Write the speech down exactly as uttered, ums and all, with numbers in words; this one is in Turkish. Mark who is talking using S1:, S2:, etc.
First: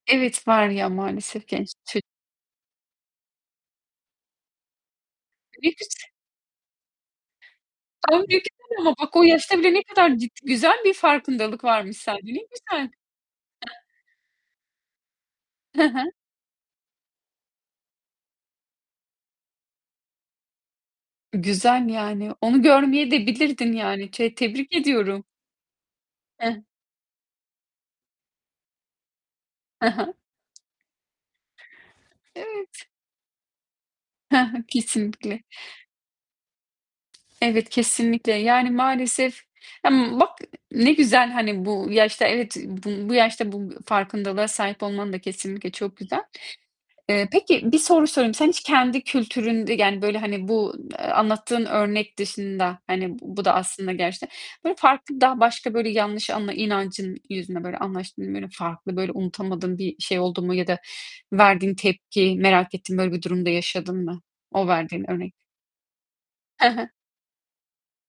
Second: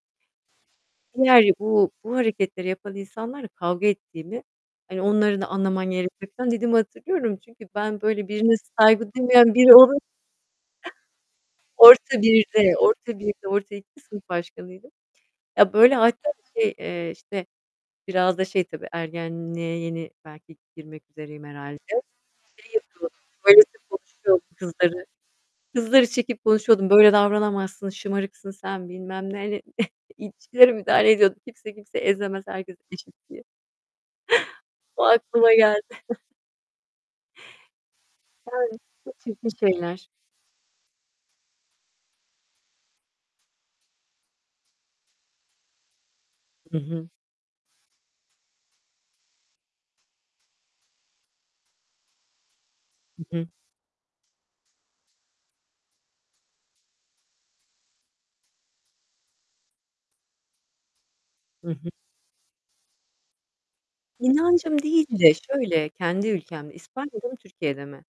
S1: Evet, var ya
S2: Diğer
S1: maalesef genç
S2: bu,
S1: ço
S2: bu hareketleri yapan insanlarla kavga ettiğini, hani onları da anlaman
S1: [unintelligible]
S2: gerekiyor falan dediğimi hatırlıyorum. Çünkü ben böyle birine
S1: [unintelligible]
S2: saygı
S1: bak o
S2: duymayan
S1: yaşta
S2: biri
S1: bile ne
S2: olun
S1: kadar cid güzel bir farkındalık varmış sende
S2: Orta
S1: ne
S2: birde
S1: güzel.
S2: orta birde orta iki sınıf başkanıydım. Ya
S1: Hı
S2: böyle
S1: hı.
S2: hatta şey, eee, işte biraz da şey tabii ergenliğe yeni belki girmek üzereyim herhâlde.
S1: Güzel yani, onu
S2: Şey
S1: görmeye
S2: yapıyordum,
S1: de bilirdin
S2: böylesi
S1: yani, te
S2: konuşuyordum
S1: tebrik
S2: kızları.
S1: ediyorum.
S2: Kızları çekip
S1: Heh.
S2: konuşuyordum. "Böyle davranamazsın, şımarıksın sen." bilmem neyle,
S1: He he.
S2: ilişkilere müdahale ediyordum. Kimse kimseyi ezemez herkes
S1: Evet.
S2: eşit diye.
S1: He he.
S2: O
S1: Kesinlikle.
S2: aklıma geldi.
S1: Evet kesinlikle
S2: Yani
S1: yani
S2: çok
S1: maalesef,
S2: çirkin şeyler.
S1: bak ne güzel hani bu yaşta evet bu bu yaşta bu farkındalığa sahip olman da kesinlikle çok güzel.
S2: Hı hı.
S1: Eee, peki bir soru sorayım. Sen hiç kendi kültüründe yani böyle hani bu anlattığın örnek dışında, hani
S2: Hı
S1: bu
S2: hı.
S1: da aslında gerçekten, böyle farklı daha başka böyle yanlış anla inancın yüzünden böyle anlaştın mı? Böyle farklı, böyle unutamadığın bir şey oldu mu ya da
S2: Hı
S1: verdiğin
S2: hı.
S1: tepki merak ettiğin böyle bir durumda yaşadın mı? O
S2: İnancım değil
S1: verdiğin
S2: de
S1: örnek
S2: şöyle, kendi
S1: Hı
S2: ülkemde
S1: hı.
S2: İspanya'da mı Türkiye'de mi?